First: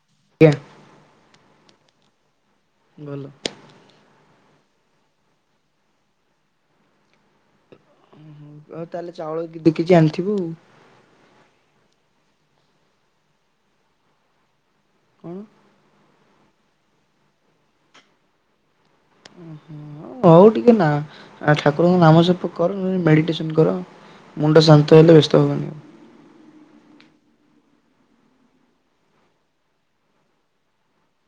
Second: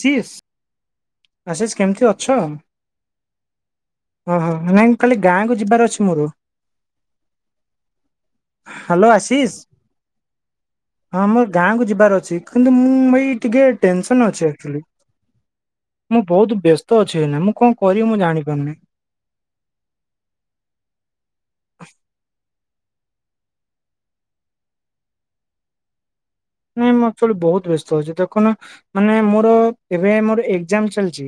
ଶିଷ ଆଜ୍ଞା ଆଶିଷ କେମିତି ଅଛ? ଭଲ। ଓହୋ ନାଇଁ କାଲି ଗାଁକୁ ଯିବାର ଅଛି ମୋର। ଆଉ ହ୍ୟାଲୋ ତାହେଲେ ଚାଉଳ ଆଶିଷ ଦେଖିଛି ଆଣିଥିବୁ ହଁ ମୋର ଗାଁକୁ ଯିବାର ଅଛି। କିନ୍ତୁ ମୁଁ ଭାଇ ଟିକେ ଟେନସନରେ ଅଛି ଅକ୍ଚୁଆଲି। କଣ? ମୁଁ ବହୁତ ବ୍ୟସ୍ତ ଅଛି ଏଇନା ମୁଁ କଣ କରିବି ମୁଁ ଜାଣିପାରୁନି। ହୁଁ ହଉ ଟିକେ ନା ଠାକୁରଙ୍କ ନାମ ଜପ କଲ୍ ମୁ ମେଡ଼ିଟେସନ୍ କର ମୁଣ୍ଡ ଶାନ୍ତ ହେଲେ ବ୍ୟସ୍ତ ହବନି। ନାଇଁ ମୁଁ ଆକ୍ଚୁଆଲି ବହୁତ ବ୍ୟସ୍ତ ଅଛି ଦେଖୁନା ମାନେ ମୋର ଏବେ ମୋର ଏଗଜାମ୍ ଚାଲିଛି।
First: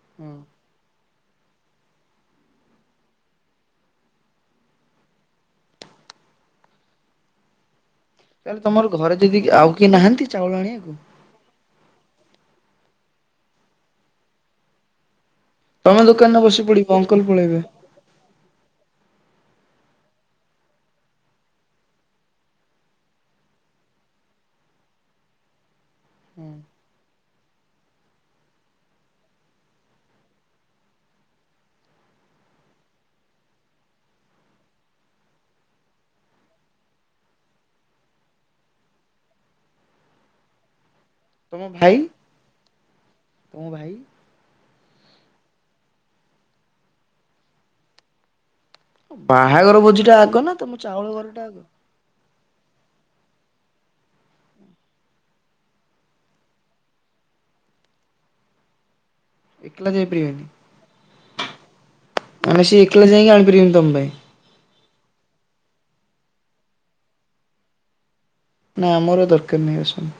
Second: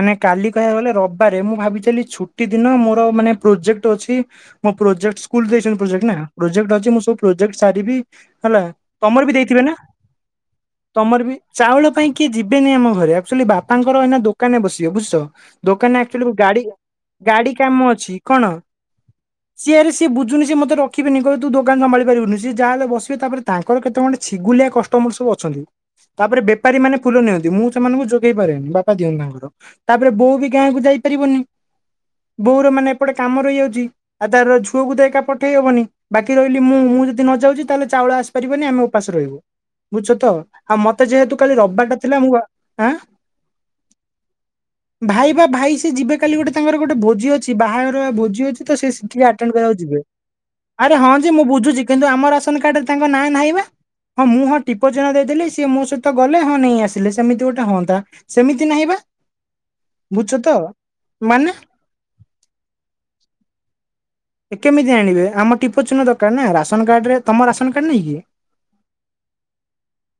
ମାନେ ହଁ କାଲି କହିବାକୁ ଗଲେ ରବି ବାରେ ମୁଁ ଭାବିଥିଲି ଛୁଟି ଦିନ ମୋର ମାନେ ପ୍ରୋଜେକ୍ଟ ଅଛି ମୋ ପ୍ରୋଜେକ୍ଟ ସ୍କୁଲ ଦେଇଛନ୍ତି ପ୍ରୋଜେକ୍ଟ ନା। ପ୍ରୋଜେକ୍ଟ ଅଛି ମୋର ସବୁ ପ୍ରୋଜେକ୍ଟ ସାରିବି ତାହେଲେ ତମର ଘରେ ଦେଇଦେଇଯା ଥିବେ ନା ତମର ବି ଚାଉଳ ପାଇଁ କିଏ ଯିବେନି ଆମ ଘରେ ଆକ୍ଚୁଲି ବାପାଙ୍କର ଏଇନା ଦୋକାନରେ ବସିବେ ବୁଝୁଚ। ଦୋକାନରେ ତମେ ଆକ୍ଚୁଆଲି ବସି ପଡିବ ଅଙ୍କଲ ଗାଡି-ଗାଡି ପଳେଇବେ କାମ ଅଛି କଣ? ସିଏ ଆରେ ସିଏ ବୁଝୁନି ମତେ ରଖିବେନି ଦୋକାନ ସମ୍ଭଳି ପାରିବୁନି ସିଏ ଯାହାହେଲେ ବସିବେ ତାପରେ ତାଙ୍କର କେତେ ସିଗୁଲିଆ କଷ୍ଟମର ସବୁ ଅଛନ୍ତି। ତାପରେ ବେପାରୀ ମାନେ ଫୁଲ ନିଅନ୍ତି ମୁଁ ସେମାନଙ୍କୁ ଯୋଗେଇ ପାରେନି ବାପା ଦିଅନ୍ତି ତାଙ୍କର ତାପରେ ବୋଉ ବି ଗାଁକୁ ଯାଇ ପାରିବନି। ବୋଉର ମାନେ ଏପଟେ କାମ ରହିଯାଉଛି ଆଉ ତାର ଝୁଅକୁ ତ ଏକା ପଠେଇ ହବନି ବାକି ରହିଲି ମୁଁ ମୁଁ ଯଦି ନ ଯାଉଛି ତାହେଲେ ଚାଉଳ ଆସିପାରିବନି ଆମେ ଉପାସ ରହିବୁ ବୁଝଛ ତ ଆଉ ମତେ ଯେହେତୁ କାଲି ତମ ରବିବାର ଭାଇ ଟା ଥିଲା ମୁଁ-ଆଁ ତମ ଭାଇ ଭାଇ ବା ଭାଇ ସେ ଯିବେ କାଲି ଗୋଟେ ତାଙ୍କର ଗୋଟେ ଭୋଜି ଅଛି ବାହାଘର ଭୋଜି ଅଛି। ସେ ତ ସେଠିକି ଆଟେଣ୍ଡ ବାହାଘର କରିବାକୁ ଯିବେ ଭୋଜି ଟା ଆଗ ନା ତମ ଆରେ ଚାଉଳ ହଁ ଯେ ଘରଟା ମୁଁ ଆଗ ବୁଝୁଛି କିନ୍ତୁ ଆମର ରାସନ କାର୍ଡରେ ତାଙ୍କ ନାଁ ନାହିଁ ବା। ହଁ ମୁଁ ହଁ ଟିପଚିହ୍ନ ଦେଇଥିଲି ସିଏ ମୋ ସହିତ ଗଲେ ହଁ ନେଇ ଆସିଲେ ସେମିତି ଗୋଟେ ହଅନ୍ତା ସେମିତି ନାହିଁ ବା ଏକଲା ବୁଝୁଛ ତ। ମାନେ ଯାଇପାରିବେନି ମାନେ ସିଏ ଏକଲା ଯାଇକି ଆଣିପାରିବେନି ତମ ପାଇଁ କେମିତି ଆଣିବେ ଆମ ଟିପୋ ଚିହ୍ନ ଦରକାର ନା ରାସନ କାର୍ଡରେ ତମ ରାସନ କାର୍ଡ ନାହିଁକି? ନା ଆମର ଦରକାର ନାହିଁ ରାସନ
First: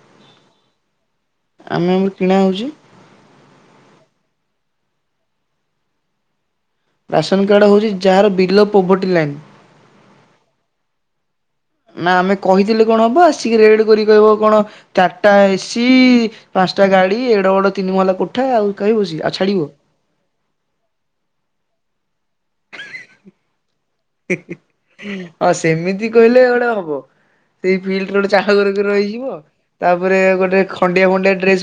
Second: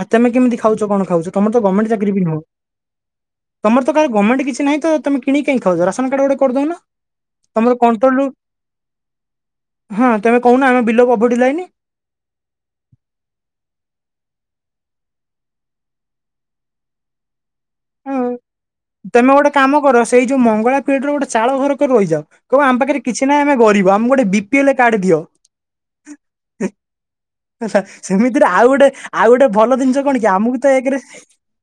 ଆଉ ତମେ କେମିତି ଖାଉଛ କଣ ଖାଉଛ ତମର ତ ଆମେ ଗମେଣ୍ଟ ଆମର ଚାକିରି ବି କିଣା ନୁହଁ ହଉଛି ତମର ତ କେବେ ଗମେଣ୍ଟ୍ ବି କିଛି ନାଇଁତ ତମେ କିଣିକି କାଇଁ ଖାଉଛ ରାସନ କାଡ୍ ଗୋଟେ କରିଦଉନ। ରାସନ କାର୍ଡ ତମର ହଉଛି କଣ୍ଟ୍ରୋଲରୁ ଯାହାର ବିଲୋ ପୋଭର୍ଟି ଲାଇନ୍। ହଁ ତମେ କହୁନ ଆମେ ବିଲୋ ପୋଭର୍ଟି ଲାଇନି। ନା ଆମେ କହିଥିଲେ କଣ ହବ ଆସିକି ରେଡ କରି କହିବ କଣ ଚାରିଟା ଏସି ଦଶଟା ଗାଡି ଏଡେବଡ଼ ହଁ ତମେ ଗୋଟେ କାମ କର ସେଇ ଯୋଉ ମଙ୍ଗଳା ପିଢ ର ଗୋଟେ ଚାଳ ଘର କରି ରହିଯାଉ କ ଆମ ପାଖରେ କିଛି ନାହିଁ ଆମେ ଗିରିବ। ଆମ ଗୋଟେ ବି ପି ଏଲ କାର୍ଡ ଦିଅ। ହଁ ସେମିତି କହିଲେ ଗୋଟେ ହବ ସେଇ ହେଲା ଫିଲ୍ଡରେ ଗୋଟେ ଚାଳ ସେମିତିରେ ଆଉ ଘର ଗୋଟେ କରି ରହିଯିବ। ଆଉ ଗୋଟେ ଭଲ ଜିନିଷ କଣ ତାପରେ କି ଆମକୁ ଗୋଟେ ତ ଏକରେ ଖଣ୍ଡିଆ ଖଣ୍ଡିଆ ଡ୍ରେସ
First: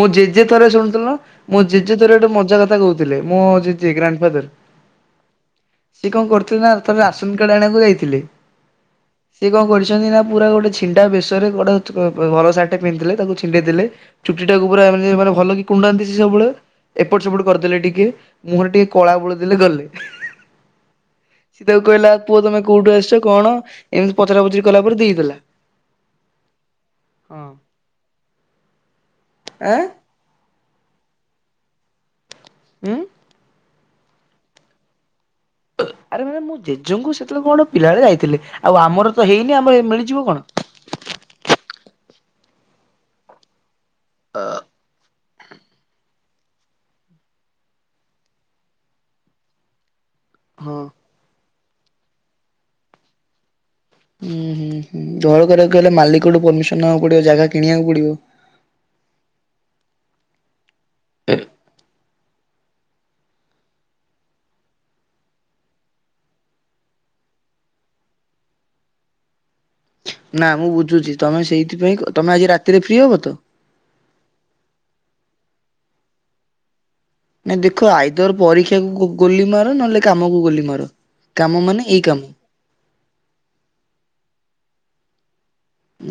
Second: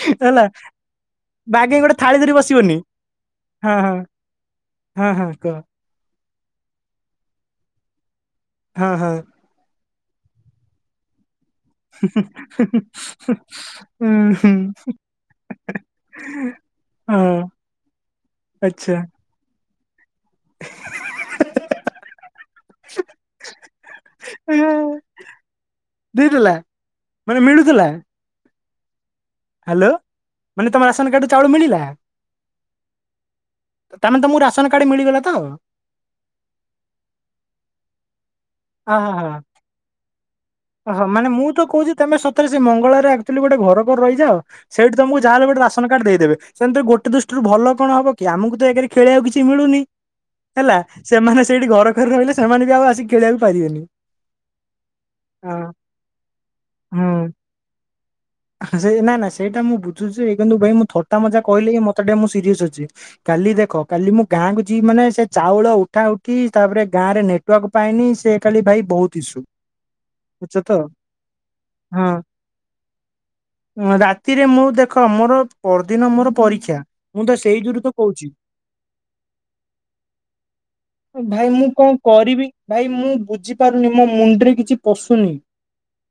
ମୁଁ ହେଲା ଜେଜେ ଥରେ ଶୁଣୁଥିଲ ମୋ ବାଗେଇ ଜେଜେ ଥାଳି ଥରେ ଧରି ଗୋଟେ ମଜା ବସିବନି କଥା କହୁଥିଲେ ମୋ ଜେଜ ଗ୍ରାଣ୍ଡ ଫାଦର। ହଁ-ହଁ କୁହ। ସେ କଣ କରୁଥିଲେ ନା ଆରଥର ରାସନ କାର୍ଡ ଆଣିବାକୁ ଯାଇଥିଲେ। ହଁ-ହଁ। ଛନ୍ତି ନା ପୁରା ଗୋଟେ ଛିଣ୍ଡା ବେ ଟା ଭଲ ସାଟ୍ ଟେ ପିନ୍ଧିଥିଲେ ତାକୁ ଛିଣ୍ଡେଇ ଦେଲେ ଚୁଟି ଟାକୁ ପୁରା ଭଲ କୁଣ୍ଡାନ୍ତି ସେ ସବୁ ଳେ ଏପଟ ସେପଟ କରିଦେଲେ ଟିକେ ମୁହଁରେ ଟିକେ କଳା ବୋଳିଦେଲେ ଗଲେ। ସି ତାକୁ କହିଲା ପୁଅ ତମେ କୋଉଠୁ ଆସିଛ କଣ ଏମିତି ପଚରା ପଚୁରି କଲା ପରେ ଦେଇଦେଲା। ଦେଇଦେଲା ମାନେ ମିଳୁଥିଲା। ଆଁ ହ୍ୟାଲୋ ମାନେ ତମ ରାସନ କାର୍ଡୁରୁ ଚାଉଳ ମିଳିଲା। ଉଁ। ତମେ ତମକୁ ରାସନ କାର୍ଡ ମିଳିଗଲା ତ ଆରେ ମାନେ ମୁଁ ଜେଜେଙ୍କୁ ସେତେବେଳେ କଣ ପିଲାବେଳେ ଯାଇଥିଲି। ଅହୋ ହ ଓହୋ ମାନେ ମୁଁ ତ କହୁଛି ତମେ ସତ ସେ ମଙ୍ଗଳ ଆକ୍ଚୁଆଲି ଗୋଟେ ଘର କରି ରହିଯାଅ ସେଇଠି ତମକୁ ଯାହାେଲେ ଗୋଟେ ରାସନ କାର୍ଡ ଦେଇଦେବେ ସେମତି ଗୋଟେ ଦୃଷ୍ଟିରୁ ଭଲ କଣ ହବ କି ଆମକୁ ତ ଏକରେ ଖେଳିବାକୁ କିଛି ମିଳୁନି। ହେଲା ହୁଁ ସେମାନେ ସେଇଠି ଘର କରି ରହିଲେ ସେମାନେ ବି ଆଉ ଆସିକି ଖେଳିବାକୁ ପାରିବେନି। ହୁଁ-ହୁଁ-ହୁଁ ଘର ହଁ କରିବାକୁ ହେଲେ ମାଲିକଠୁ ପରମିସନ ନବାକୁ ହୁଁ ପଡିବ ଜାଗା କିଣିବାକୁ ପଡିବ। ସେ ନାଇଁ ନାଁ ସେଇଟା ମୁଁ ବୁଝୁଛି କିନ୍ତୁ ଭାଇ ମୁଁ ଥଟା ମଜା କହିଲେ କିି ମତ ଟିକେ ମୁଁ ସିରିୟସ ଅଛି। କାଲି ଦେଖ କାଲି ମୁଁ ଗାଁ କୁ ଯିବି ମାନେ ସେ ଚାଉଳ ଉଠା ଉଠି ତାପରେ ଗାଁ ରେ ନେଟୱାର୍କ ପାଇନି ଖାଲି ଭାଇ ବହୁତ ଇସୁ। ନା ବୁଝୁଛ ମୁଁ ତ ବୁଝୁଛି ତମେ ହଁ ସେଇଥିପାଇଁ ତମେ ଆଜି ରାତିରେ ଫ୍ରି ହବ ତ? ରାତିରେ ମୁଁ ଦେଖ ମୋର ପରଦିନ ମୋର ପରୀକ୍ଷା। ମୁଁ ତ ସେଇ ନ ଯୋଗୁରୁ ତ ଦେଖ କହୁଛି। ଆଇଦର ପରୀକ୍ଷାକୁ ଗୋଲି ମାର ନହେଲେ କାମକୁ ଗୋଲି ମାର। ଭାଇ କାମ ମୁଁ ମାନେ କଣ ଏଇ କାମ କରିବି ଭାଇ ମୁଁ ବୁଝିପାରୁନି ମୋ ମୁଣ୍ଡରେ କିଛି ପଶୁନି।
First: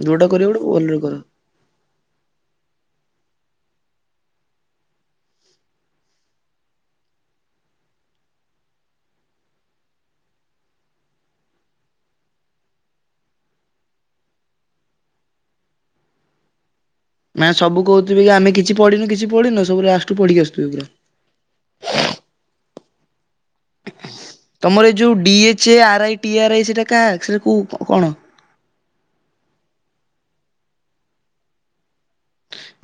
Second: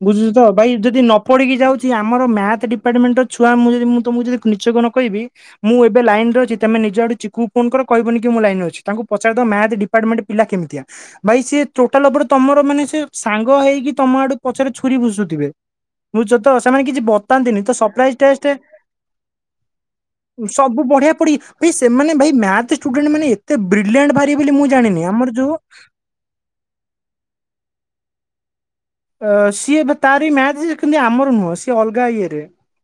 ଯୋଉଟା ବୁଝୁଛ ତ କରିବ ଗୋଟେ ଭାଇ ଭଲରେ ଯଦି କର। ନ ପଢିକି ଯାଉଛି ଆମର ମ୍ୟାଥ ଡିପାର୍ଟମେଣ୍ଟ ର ଛୁଆ ମୁ ଯ ମୁଁ ତମକୁ ଯଦି ନିଚକୁ ନ କହିବି ମୁଁ ଏବୋଇନରେ ଅଛି ତମେ ନିଜେ ଆଠି ଚିକୁ ଫୋନ କର କହିବନି କି ମୁଁ ଲାଇନ ରେ ଅଛି। ତାଙ୍କୁ ପଚାରି ଦିଅ ମ୍ୟାଥ ଡିପାର୍ଟମେଣ୍ଟ ପିଲା କେମିତିଆ ଭାଇ ସି ଟୋଟାଲ ଉପରେ ତମର ମାନେ ସେ ସାଙ୍ଗ ହେଇକି ତମ ଆଡୁ ପଛରେ ଛୁରୀ ବୁସୁଥିବେ। ବୁଝୁଛ ତ। ସେମାନେ କିଛି ମାନେ ବତାନ୍ତିନି ତ ସବୁ ସପ୍ରାଇଜ କହୁଥିବେ କି ଟେଷ୍ଟ ଆମେ କିଛି ପଢିନୁ କିଛି ପଢିନୁ ସବୁ ଲାଷ୍ଟକୁ ପଢିକି ଆସୁଥିବେ ସବୁ ପୁରା। ବଢ଼ିଆ ପୋଡି ସେମାନେ ଭାଇ ମ୍ୟାଥ୍ ଷ୍ଟୁଡେଣ୍ଟ ମାନେ ଏ ତମର ଏଇ ଯୋଉ D H R I T R I ସେଟା କାକ୍ସରେ କୋଉ କଣ? ଅ ସିଏ ତାର ମ୍ୟାଥ୍ ଯେ ଆମର ନୁହଁ ସିଏ ଅ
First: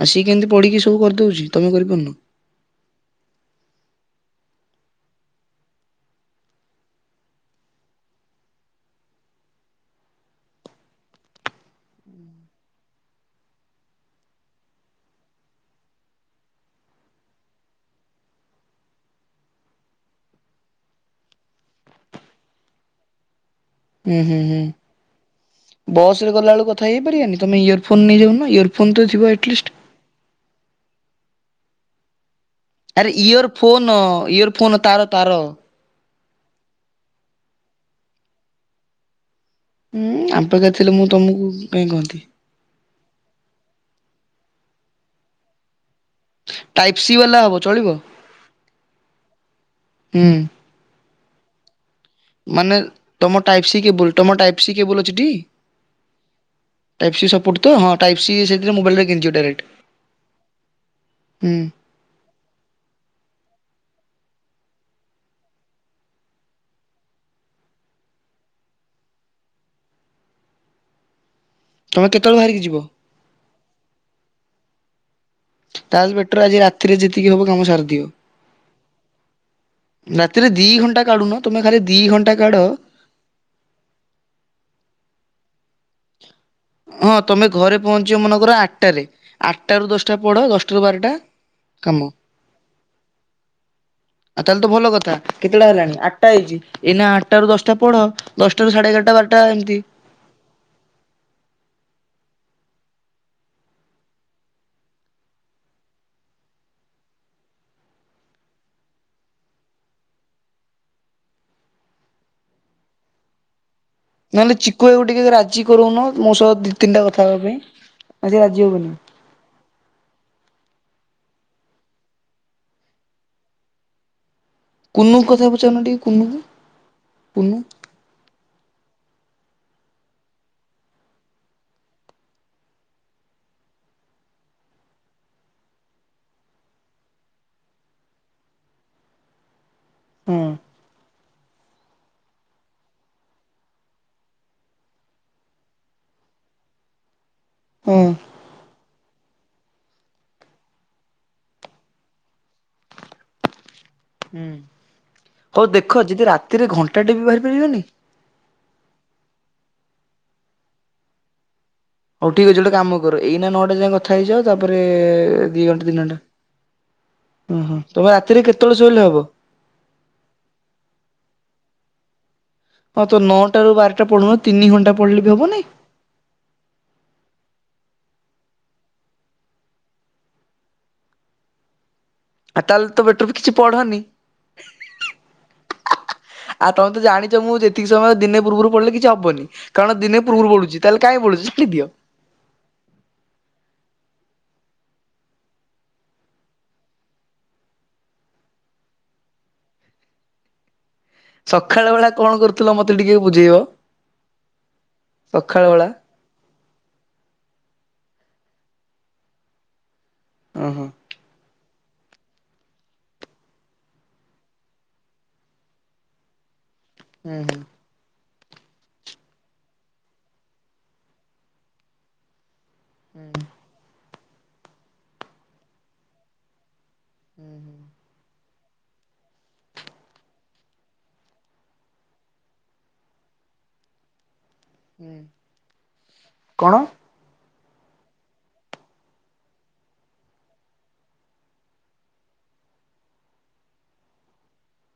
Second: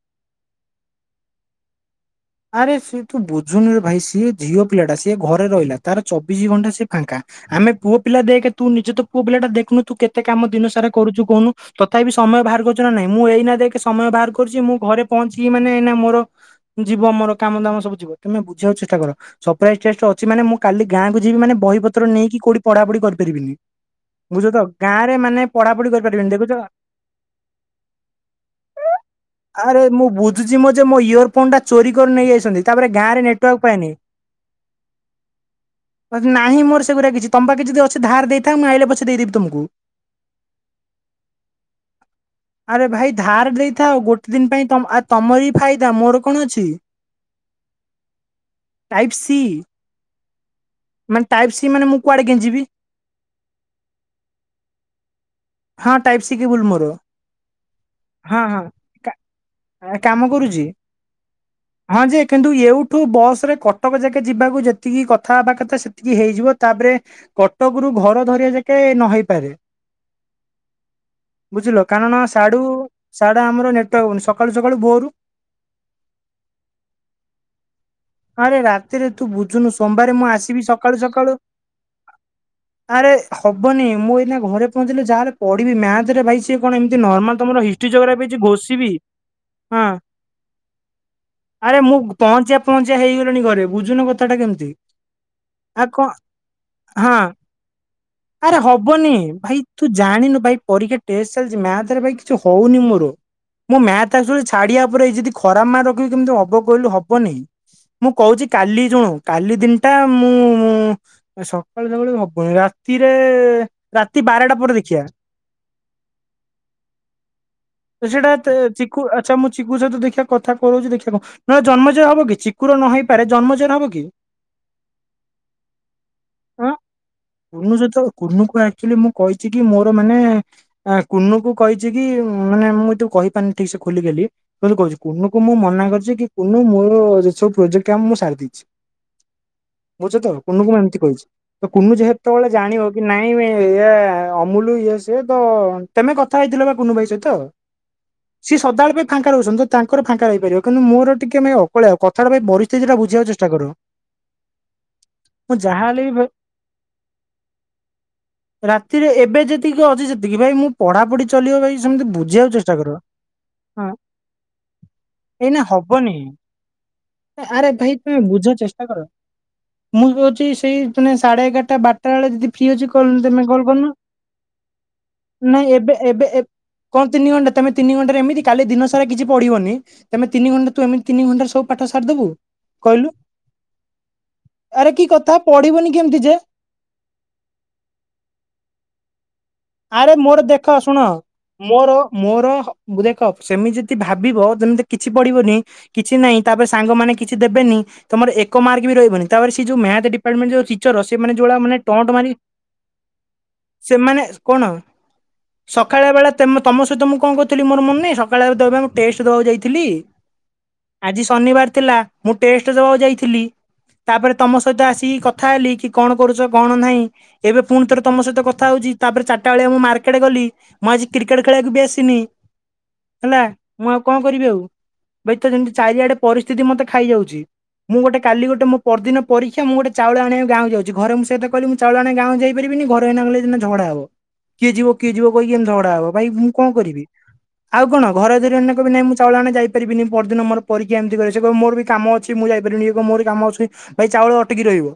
ଆସିକି କେମିତି ପଢିକି ସବୁ କରିଦଉଛି ତମେ କରିପାରୁନ। ଆରେ ସିଏ ତୁ ବୁଝୁନୁରେ ଭାଇ ସିଏ ଝିଅ ପିଲାଟା ସିଏ ଘରେ ରହିଲା ତାର ଚବିଶି ଘଣ୍ଟା ସିଏ ଫାଙ୍କା। ଆମେ ପୁଅ ପିଲା ଦେକେ ତୁ ନିଜେ ତ ପୁଅ ପିଲା ଟା ଦେଖୁନୁ ତୁ କେତେ କାମ ଦିନ ସାରା କରୁଛୁ କହୁନୁ ତଥାପି ସପ୍ ସମୟ ବାହାର କରୁ ନା ନାଇଁ ମୁଁ ଏଇନା ଦେକି ସମୟ ବାହାର କରୁଛି ମୁଁ ଘରେ ପହଞ୍ଚିକି ମାନେ ଏନା ମୋର ଯିବ ଆମର କାମ ଦାମ ସବୁ ଯିବ ତମେ ବୁଝିବାକୁ ଚେଷ୍ଟା କର ସପ୍ରାଇଜ ଟେଷ୍ଟ ଅଛି ମାନେ ମୁଁ କାଲି ଗାଁକୁ ଯିବି ମାନେ ବହି ପତ୍ର ନେଇକି କୋଉଠି ପଢାପଢି କରିପାରିବିନି। ହୁଁ ହୁଁ ବୁଝ ହୁଁ। ତ ଗାଁ ରେ ମାନେ ପଢାପଢି ବସ୍ ରେ କରିପାରିବେନି ଦେଖୁଛ ଗଲାବେଳକୁ କଥା ହେଇପାରିବାନି ତମେ ଇୟର ଫୋନ ନେଇଯାଉନ ଇୟର ଫୋନ ତ ଥିବ ଆଟଲିଷ୍ଟ। ଆରେ ମୁଁ ବୁଝୁଛି ମୋ ଯେ ମୋ ଇୟର ଫୋନ ଟା ଚୋରି କରି ନେଇ ଯାଇଛନ୍ତି। ଆରେ ଇୟର ଫୋନ-ଇୟର ଫୋନ ତାର-ତାର ନାହିଁ ମୋର ସେଗୁରା କିଛି ତ ପାଖ ଯଦି ଅଛି ଧାର ଦେଇଥା ମୁଁ ଆଇଲେ ପଛେ ଦେଇଦବି ତମକୁ। ହୁଁ ଆମ ପାଖରେ ଥିଲେ ମୁଁ ତମକୁ କାହିଁ କହନ୍ତି? ଆରେ ଭାଇ ଧାର ଦେଇଥାଉ ଗୋଟେ ଦିନ ପାଇଁ ତମର ବି ଫାଇଦା ମୋର କଣ ଟାଇପ ସି ବାଲା ହବ ଚଳିବ। ଟାଇପ ସି ହୁଁ। ମାନେ ଟାଇପ ସି ମାନେ ମୁଁ କୁଆଡେ ଗେଞ୍ଜିବି ମାନେ ତମ ଟାଇପ ସି କେବୁଲ ତମ ଟାଇପ୍ ସି କେବୁଲ ଅଛି ଟି? ହଁ ଟାଇପ ସି କେବୁଲ ମୋର। ଟାଇପ୍ ସି ସପୋର୍ଟ ତ ହଁ ଟାଇପ୍ ସି ହଁ-ହଁ ସେଥିରେ ମୋବାଇଲରେ କିଣିଯିବ ଡାଇରେକ୍ଟ। କା-କାମ କରୁଛି। ହୁଁ ହଁ ଯେ କିନ୍ତୁ ଏଉଠୁ ବସରେ କଟକ ଯାକେ ଯିବାକୁ ଯେତିକି କଥା ହବା କଥା ସେତିକି ହେଇଯିବ ତାପରେ କଟକରୁ ଘର ଧରିବା ଯାକେ ନହ ହୋଇପାରେ। ବୁଝିଲୁ ତମେ କାରଣ କେତେବେଳେ ବାହାରିକି ସାଢୁ ଯିବ ସାଡେ ଆମର ନେଟୱର୍କ ହଉନି ସକାଳୁ ସକାଳୁ ଭୋରୁ ତାହେଲେ ବେଟର ଆଜି ରାତିରେ ଯେତିକି ହବ କାମ ସାରିଦିଅ। ଆରେ ରାତିରେ ତୁ ବୁଝୁନୁ ସୋମବାରେ ମୁଁ ରାତିରେ ଆସିବି ଦି ସକାଳୁ ଘଣ୍ଟା ସକାଳୁ କାଢୁନ ତମେ ଖାଲି ଦି ଘଣ୍ଟା କାଢ ଆରେ ହବନି ମୁଁ ଏଇନା ଘରେ ପହଞ୍ଚିଲି। ଯାହେଲେ ପଢିବି ମ୍ୟାଥରେ ଭାଇ କି କଣ ଏମିତି ହଁ ନର୍ମାଲ ତମେ ତମର ଘରେ ହିଷ୍ଟି ପହଞ୍ଚିବ ଜୋଗ୍ରାଫି ହେଇଚି ମନେକର ଘୋଷିବି ଆଠଟାରେ ହଁ। ଆଠଟାରୁ ଦଶଟା ପଢ ଦଶଟାରୁ ବାରଟା ଆରେ ମୁଁ କାମ। ପହଁଞ୍ଚିଆ ପହଞ୍ଚିଆ ହେଇଗଲିଣି ଘରେ ବୁଝୁନ କଥାଟା ଆଉ ତାହେଲେ ତ କେମିତି ଭଲ କଥା କେତେଟା ଆଉ ହେଲାଣି କଣ। ଆଠଟା ହେଇଛି ଏଇନା ହଁ ଆଠଟ ରାରୁ ଦଶଟା ପଢ ଆରେ ଦଶଟାରୁ ସାଢେ ହବନି ଏଗାରଟା ବାରଟା ଭାଇ ଏମିତି ତୁ ଜାଣିନୁ ଭାଇ ପରୀକ୍ଷା ଟେଷ୍ଟ ଚାଲିଛି, ମ୍ୟାଥରେ ଭାଇ କିଛି ହଉନି ମୋର। ମୁଁ ମ୍ୟାଥ ଆକ୍ଚୁଆଲି ଛାଡିବା ଉପରେ, ଏଇ ଯଦି ଖରାପ ମାର୍କ ରଖିବି କେମିତି ହବ କହିଲୁ ହବନି। ମୁଁ କହୁଛି କାଲି ଶୁଣୁ କାଲି ଦିନଟା ମୁଁ ମୁଁ ସକାଳୁ ସକାଳୁ ବି ହବନି ରା ତିରେ ରାତି ବାରଟା ପରେ ଚିକୁ ଦେଖିବା ଭାଈକୁ ଟିକେ ରାଜି କରୁଉନ ମୋ ସହ ଦି ତିନିଟା କଥା ହେବା ପାଇଁ। ସେଇଟା ଆଜି ତ ରାଜି ହବନି। ଚିକୁ ଆଚ୍ଛା ମୁଁ ଚିକୁୁ ସହିତ ଦେଖିଆ କଥା କରଉ ଦେଖିବ ନହେଲେ ଜନ୍ମଜୟ ହବ କି ଚିକୁୁର ନ ହେଇପାରେ ଜନ୍ମଜୟର ହବ କି? କୁନୁ କଥା ପଚାଉନା ଟିକେ କୁନୁର ଆଁ କୁନୁ। ସହିତ କୁନୁକୁ ଆକ୍ଚୁଆଲି ମୁଁ କହିଛି କି ମୋର ମାନେ ଆ କୁନୁକୁୁ କହିଛି କି, ମାନେ ମୁଁ ଏ ତୁ କହିପାରୁନି ଠିକ ସେ ଖୋଲିଖାଲ କିଏ କହିଲି କହୁଚି କୁନୁ କୁ ମୁଁ ମନା କରିଛି କି କୁନୁ ମୋର ସବୁ ପ୍ରୋଜେକ୍ଟ କାମ ମୁଁ ସାରି ଦେଇଛି। [inaudible] ବୁଝୁଚ ହଁ। କୁନୁକୁ ମୁଁ ଏମତି କହିଛି। ତ କୁନୁ ଯେହେତବେଳେ ଜାଣିବ କି ନାଇଁବେ ଏଇୟା ଆ ଅମୁଲ ଇଏ ସିଏ ତ ତମେ କଥା ହେଇଥିଲ ବା କୁନୁ ଭାଇ ସହିତ। ହଁ ସିଏ ସଦାବେଳେ ଫାଙ୍କା ରହୁଛନ୍ତି ତ ତାଙ୍କର ଫାଙ୍କା ହେଇପାରିବ। କିନ୍ତୁ ମୋର ଟିକେ ଭାଈ ଅକଳିଆ କଥାଟା ଭାଈ ପରିସ୍ଥିତି ଟା ବୁଝିବାକୁ ଚେଷ୍ଟା କର। ହୁଁ ମୁଁ ହଉ ଯାହାହେଲେ ଦେଖ ବି ଯଦି ରାତିରେ ଘଣ୍ଟାଟେ ବି ବାହାରି ପାରିବାନି। ସେଥିରେ ଏବେ ଯେତିକି ଅଛି ସେତିକି, ଭାଇ ମୁଁ ପଢାପଢି ଚାଲିବ ଭାଇ ସେମିତି ହଉ ବୁଝିବାକୁ ଠିକ ଅଛି ଗୋଟେ ଚେଷ୍ଟା କାମ କର। ଏଇନା ନଅଟା ହଁ ଯାଏ କଥା ହେଇଯାଅ, ତାପରେ ଏଇନା ଦି ଘଣ୍ଟା ତିନି ହବନି ଘଣ୍ଟା ହୁଁ ଆରେ ହୁଁ ଭାଇ ତମେ ତୁମେ ରାତିରେ ବୁଝ କେତେବେଳେ ଚେଷ୍ଟା ଶୋଇଲେ କର। ହବ? ମୁଁ କହୁଛି ସେଇ ମାନେ ସାଢେ ଏଗାରଟ ବାରଟା ବେଳେ ଯଦି ଫ୍ରି ଅଛି, ହଁ ତ କଲ ତମେ ନଅଟା କଲ ରୁ କରୁନ ବାରଟା ପଢୁନ ତିନି ଘଣ୍ଟା ପଢିଲେ ବି ହବନି ନାଇଁ ଏବେ ଏବେ ଏ କଣ ତିନି ଘଣ୍ଟା ତମେ ତିନି ଘଣ୍ଟାରେ ଏମିତି କାଲି ଦିନ ସାରା କିଛି ପଢିବନି। ତମେ ତିନି ଘଣ୍ଟ ତୁ ଏମିତିି ତିନି ଘଣ୍ଟାରେ ସବୁପାଠ ସା ଆଉ ତାହେଲେ ତ ବେଟର ହବ କିଛି ପଢନି। ଆରେ କି କଥା ପଢିବନି କେମିତି ଯେ ଆଉ ତମେ ତ ଜାଣିଛ ମୁଁ ଯେତିକି ସମୟ ଦିନେ ପୂର୍ବରୁ ପଢିଲେ କିଛିହବନି। ଆରେ ମୋର ଦେଖ ଶୁଣ ଛାଡି ଦିଅ। ମୋର ମୋର ହ ଦେଖ ସେମିତି ଯ ଦି ଭାବିବ ତମେ ତ କିଛି ପଢିବନି କିଛି ନାଇଁ। ତାପରେ ସାଙ୍ଗମାନେ କିଛି ଦେବେନି। ତମର ଏକ ମାର୍କ ରହିବନି ତାପରେ ସେ ଯୋଉ ମ୍ୟାଥ ଡିପାର୍ଟମେଣ୍ଟ ଯୋଉ ଅଛି। ଟିଚର ସେମାନେ ଯୋଉ ଭଳିଆ ମାନେ ସକାଳ ଟଣ୍ଟ ବେଳା କଣ ମାରି କରୁଥିଲ ମତେ ଟିକେ ବୁଝେଇବ ସେମାନେ ସକାଳେ ବେଳା ତେମେ ତମ ସହିତ ମୁଁ କଣ କରୁଥିଲି ମୋର ମନେନାହିଁ। ସକାଳେ ତେବେ ମୁଁ ଟେଷ୍ଟ ଦବାକୁ ଯାଇଥିଲି। ଓହୋ ଆଜି ଶନିବାର ଥିଲା ମୁଁ ଟେଷ୍ଟ ଦବାକୁ ଯାଇଥିଲି। ତାପରେ ତମ ସହିତ ଆସିକି କଥା ହେଲି କି କଣ କରୁଚ? କଣ ନାହିଁ, ହୁଁ ହୁଁ ଏବେ ପୁଣି ଥରେ ତମ ସହିତ କଥା ହଉଛି। ତାପରେ ଚା ଟା ବେଳିଆ ମୁଁ ମାର୍କେଟ ଗଲି। ମୁଁ ଆଜି କ୍ରିକେଟ ଖେଳିବାକୁ ବି ଆସିନି ହେଲା। ମୁଁ ଆଉ କଣ କରିବି ଆଉ। ଭାଇ ତ ଯେମତି ଚାରିଆଡେ ପରିସ୍ଥିତି ମତେ ଖାଇଯାଉଛି। ହୁଁ ହୁଁ। ମୁଁ ଗୋଟେ କାଲି ଗୋ ମୁଁ ପରଦିନ ପରୀକ୍ଷା ମୁଁ ଗୋଟ ଚାଉଳ ଆଣିବାକୁ ଗାଁକୁ ଯାଉଛି। ଘରେ ମୁଁ ସେ କଥା କହିଲି ମୁଁ ଚାଉଳ ଆଣିବାକୁ ଗାଁକୁ ଯାଇପାରିବିନି। ଘରେ ଏଇନା କହିଲେ ନା ଝଗଡା ହବ କିଏ ଯିବ କିଏ ହୁଁ ଯିବ କହିକି ଏମିତି ଝଗଡା ହବ। ଭାଇ ମୁଁ କଣ କରିବି? ଆଉ କଣ ଘରେ ଧରି ଏଇନେ କହିବେ ନାଇଁ ମୁଁ ଚାଉଳ ଆଣିବାକୁ ଯାଇପାରିବିନି। ପରଦିନ ମୋର ପରୀକ୍ଷା ଏମିତି କହିଲେ ସେ କହିବ ମୋର ବି କାମ ଅଛି ମୁଁ ଯାଇ ଯାଇପାରିବିନି ମୋର କାମ ଅଛି ଭାଇ ଚାଉଳ ଅଟକି ରହିବ।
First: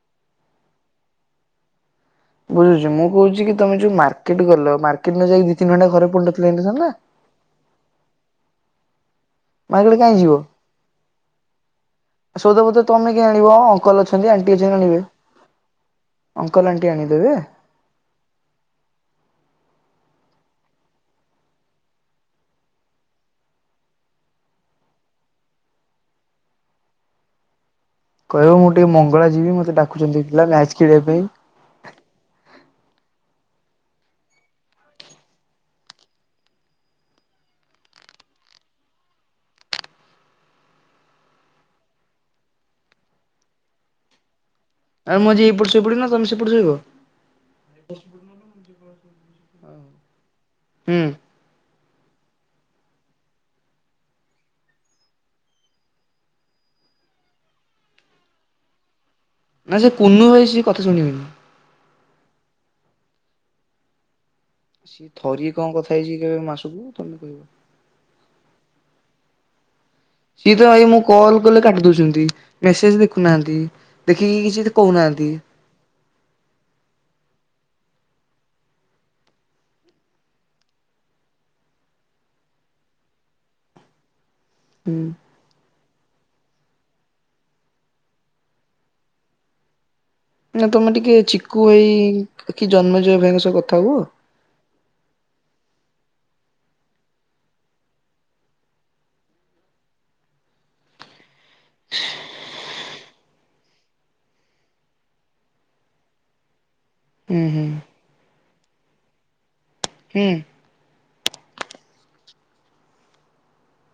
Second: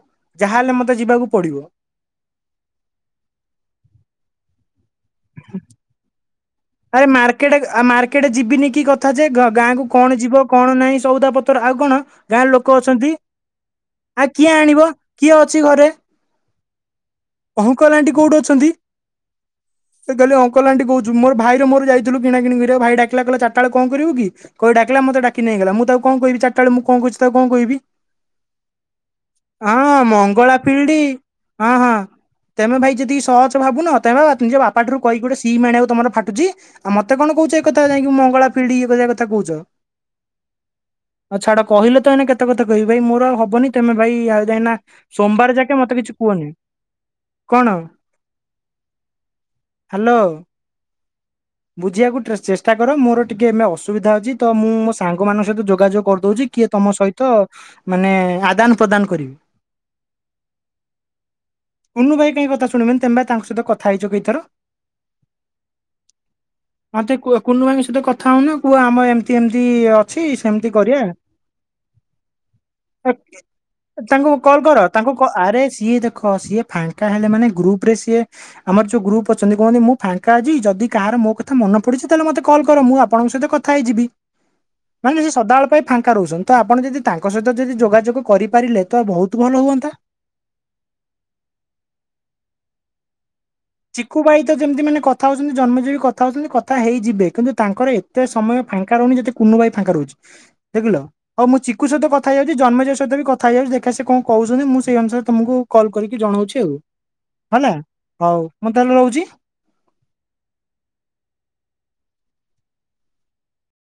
ଯାହାହେଲେ ମତେ ଯିବାକୁ ପଡିବ। ବୁଝୁଛି ମୁଁ କହୁଛି କି ତମେ ଯୋଉ ମାର୍କେଟ ଗଲ ମାର୍କେଟ ନ ଯାଇ ଦି ତିି ଘଣ୍ଟା ଘରେ ପଢ ଆରେ ମାର୍କେଟ ଆ ମାର୍କେଟ ଯିବିନି କି କ କଥା ଯେ ଗାଁ କୁ ମାର୍କେଟ କାହିଁ କଣ ଯିବ କଣ ନାହିଁ ସଉଦା ପତ୍ର ଆଉ କଣ ଗାଁର ଲୋକ ସଉଦାପତ୍ର ତମେ ଅଛନ୍ତି। କାଇଁ ଆଣିବ ଅଙ୍କଲ ଆ ଅଛନ୍ତି କିଏ ଆଣ୍ଟି ଅଛନ୍ତି ଆଣିବ ଆଣିବେ। କିଏ ଅଛି ଘରେ। ଅଙ୍କଲ ଆଣ୍ଟି ଆଣିଦେବେ ଅଙ୍କଲ ଆଣ୍ଟି କୋଉଠି ଅଛନ୍ତି। ସେ ଖାଲି ଅଙ୍କଲ୍ଟ ଆଣ୍ଟି କହୁଛୁ ମୋର ଭାଇର ମୋର ଯାଇଥିଲୁ କିଣା କିଣି କରିବାକୁ। ଭାଇ ଡାକିଲା କହିଲା ଚାରିଟା ବେଳେ କଣ କରିବୁ କି କହି ଡାକିଲା। ମତେ ଡାକିକି ନେଇଗଲା ମୁଁ ତାକୁ କଣ କହିବି। ଚାରିଟା ବେଳେ ମୁଁ କଣ କରୁଛି ତାକୁ କଣ କହିବି। କହିବ ମୁଁ ଟିକେ ମଙ୍ଗଳା ଯିବି [inaudible] ମତେ ହଁ ଡାକୁଛନ୍ତି ପିଲା ମଙ୍ଗଳା ମ୍ୟାଚ ପିଇଡି ଖେଳିବା ପାଇଁ। ହଁ ହଁ। ତେମେ ଭାଇ ଯେତିକି ସହଜ ଭାବୁନ ତମେ ବା ନିଜ ବାପା ଠାରୁ କହି ଗୋଟେ ସିମ୍ ଆଣିବାକୁ ତମର! ! ! ! ! ! ! ! ! ! ଆଉ ମତେ କଣ କହୁଛ ଏ କଥା ଯାଇକି ମଙ୍ଗଳା ପିଢ଼ି ଇଏ କରିବା କଥା କହୁଛ? ଆଉ ଛାଡ଼ କହିଲେ ତ ଏଇନେ କେତେ କଥା କହିବି ଭାଇ ମୋର ହବନି ତମେ ଭାଇ ଆଉ ଯାଇନା ଆଉ ମୁଁ ଆଜି ସୋମବାର ଏଇପଟ ଯାକେ ସେପଟ ମତେ ନା କିଛି ତମେ ସେପଟ କୁହନି, ଶୋଇବ କଣ? ହ୍ୟାଲୋ। ହୁଁ। ବୁଝିବାକୁ ଚେଷ୍ଟା କର ମୋର ଟିକେ ଏବେ ଅସୁବିଧା ଅଛି ତ ମୁଁ ମୋ ସାଙ୍ଗ ମାନଙ୍କ ସହିତ ଯୋଗାଯୋଗ କରିଦଉଛି କିଏ ତମ ସହିତ ମାନେ ଆଦାନ ପ୍ରଦାନ କରିବେ। ନା ସେ କୁନୁ ଭାଇ ସେ କଥା ଶୁଣି ବେନି। କୁନୁ ଭାଇ କାହିଁ କଥା ଶୁଣି ବେନି ତେମେ ତାଙ୍କ ସହିତ କଥା ହେଇଛ କେଇ ଥର? [inaudible] ସେ ଥରିଏ କଣ କଥା ହେଇଛି କେବେ ମାସକୁ ତମେ ମତେ କହିବ। କୁହ କୁନୁ ଭାଇଙ୍କ ସହିତ କଥା ହଉନ କୁହ ଆମର ଏମିତି ଏମତି ସିଏ ତ ଭାଇ ମୁଁ କଲ କଲେ କାଟି ଦଉଛନ୍ତି, ମେସେଜ ଦେଖୁନାହାନ୍ତି, ଦେଖିକି କିଛି କହୁନାହାନ୍ତି। କହ ଆରେ ସିଏ ଦେଖ ସିଏ ଫାଙ୍କା ହେଲେ ମାନେ ଗ୍ରୁପ ସିଏ ଆମର ଯୋଉ ଗ୍ରୁପ୍ ଅଛନ୍ତି କୁହନ୍ତି ମୁଁ ଫାଙ୍କା ଅଛି ଯଦି କାହାର ମୋ କଥା ମନେ ପଡ଼ିଛି ତାହେଲେ ମୋତେ କଲ୍ କର ମୁଁ ଆପଣଙ୍କ ସହିତ କଥା ହେଇଯିବି। ହୁଁ। ମାନେ ସେ ସଦାବେଳ ପାଇଁ ଫା ରହୁଛନ୍ତି ତ ଆପଣ ଯଦି ତାଙ୍କ ସହିତ ଯଦି ଯୋଗାଯୋଗ କରିପାରିଲେ ତ ବହୁତ ଭଲ ହୁଅନ୍ତା। ନା ତମେ ଟିକେ ଚିକୁୁ ଭାଇ କି ଜନ୍ମଜୟ ଭାଇଙ୍କ ସହ କଥା ହୁଅ। ଚିକୁୁ ଭାଇ ତ ଯେମିତି ମାନେ କଥା ହଉଛନ୍ତି ଜନ୍ମଜୟ କଥା ହଉଛନ୍ତି କଥା ହେଇଯିବେ କିନ୍ତୁ ତାଙ୍କର ଏତେ ସମୟ ଫାଙ୍କା ରହୁନି ଯେତେ କୁନୁ ଭାଇ ଫାଙ୍କା ରହୁଛି। ଦେଖିଲ ହଉ ମୁଁ ଚିକୁ ସହିତ କଥା ହେଇ ଯାଉଛି ଜନ୍ମଜୟ ସହିତ ବି କଥା ହେଇଯାଉଛି ଦେଖିବା ସେ କଣ କହୁଛନ୍ତି ମୁଁ ସେଇ ଅନୁସାରେ ତମକୁ କଲ କରିକି ଜଣଉଛି ଆଉ ହୁଁ ହୁଁ ହେଲା ହଉ ମୁଁ ତାହେଲେ ରହୁଛି। ହୁଁ।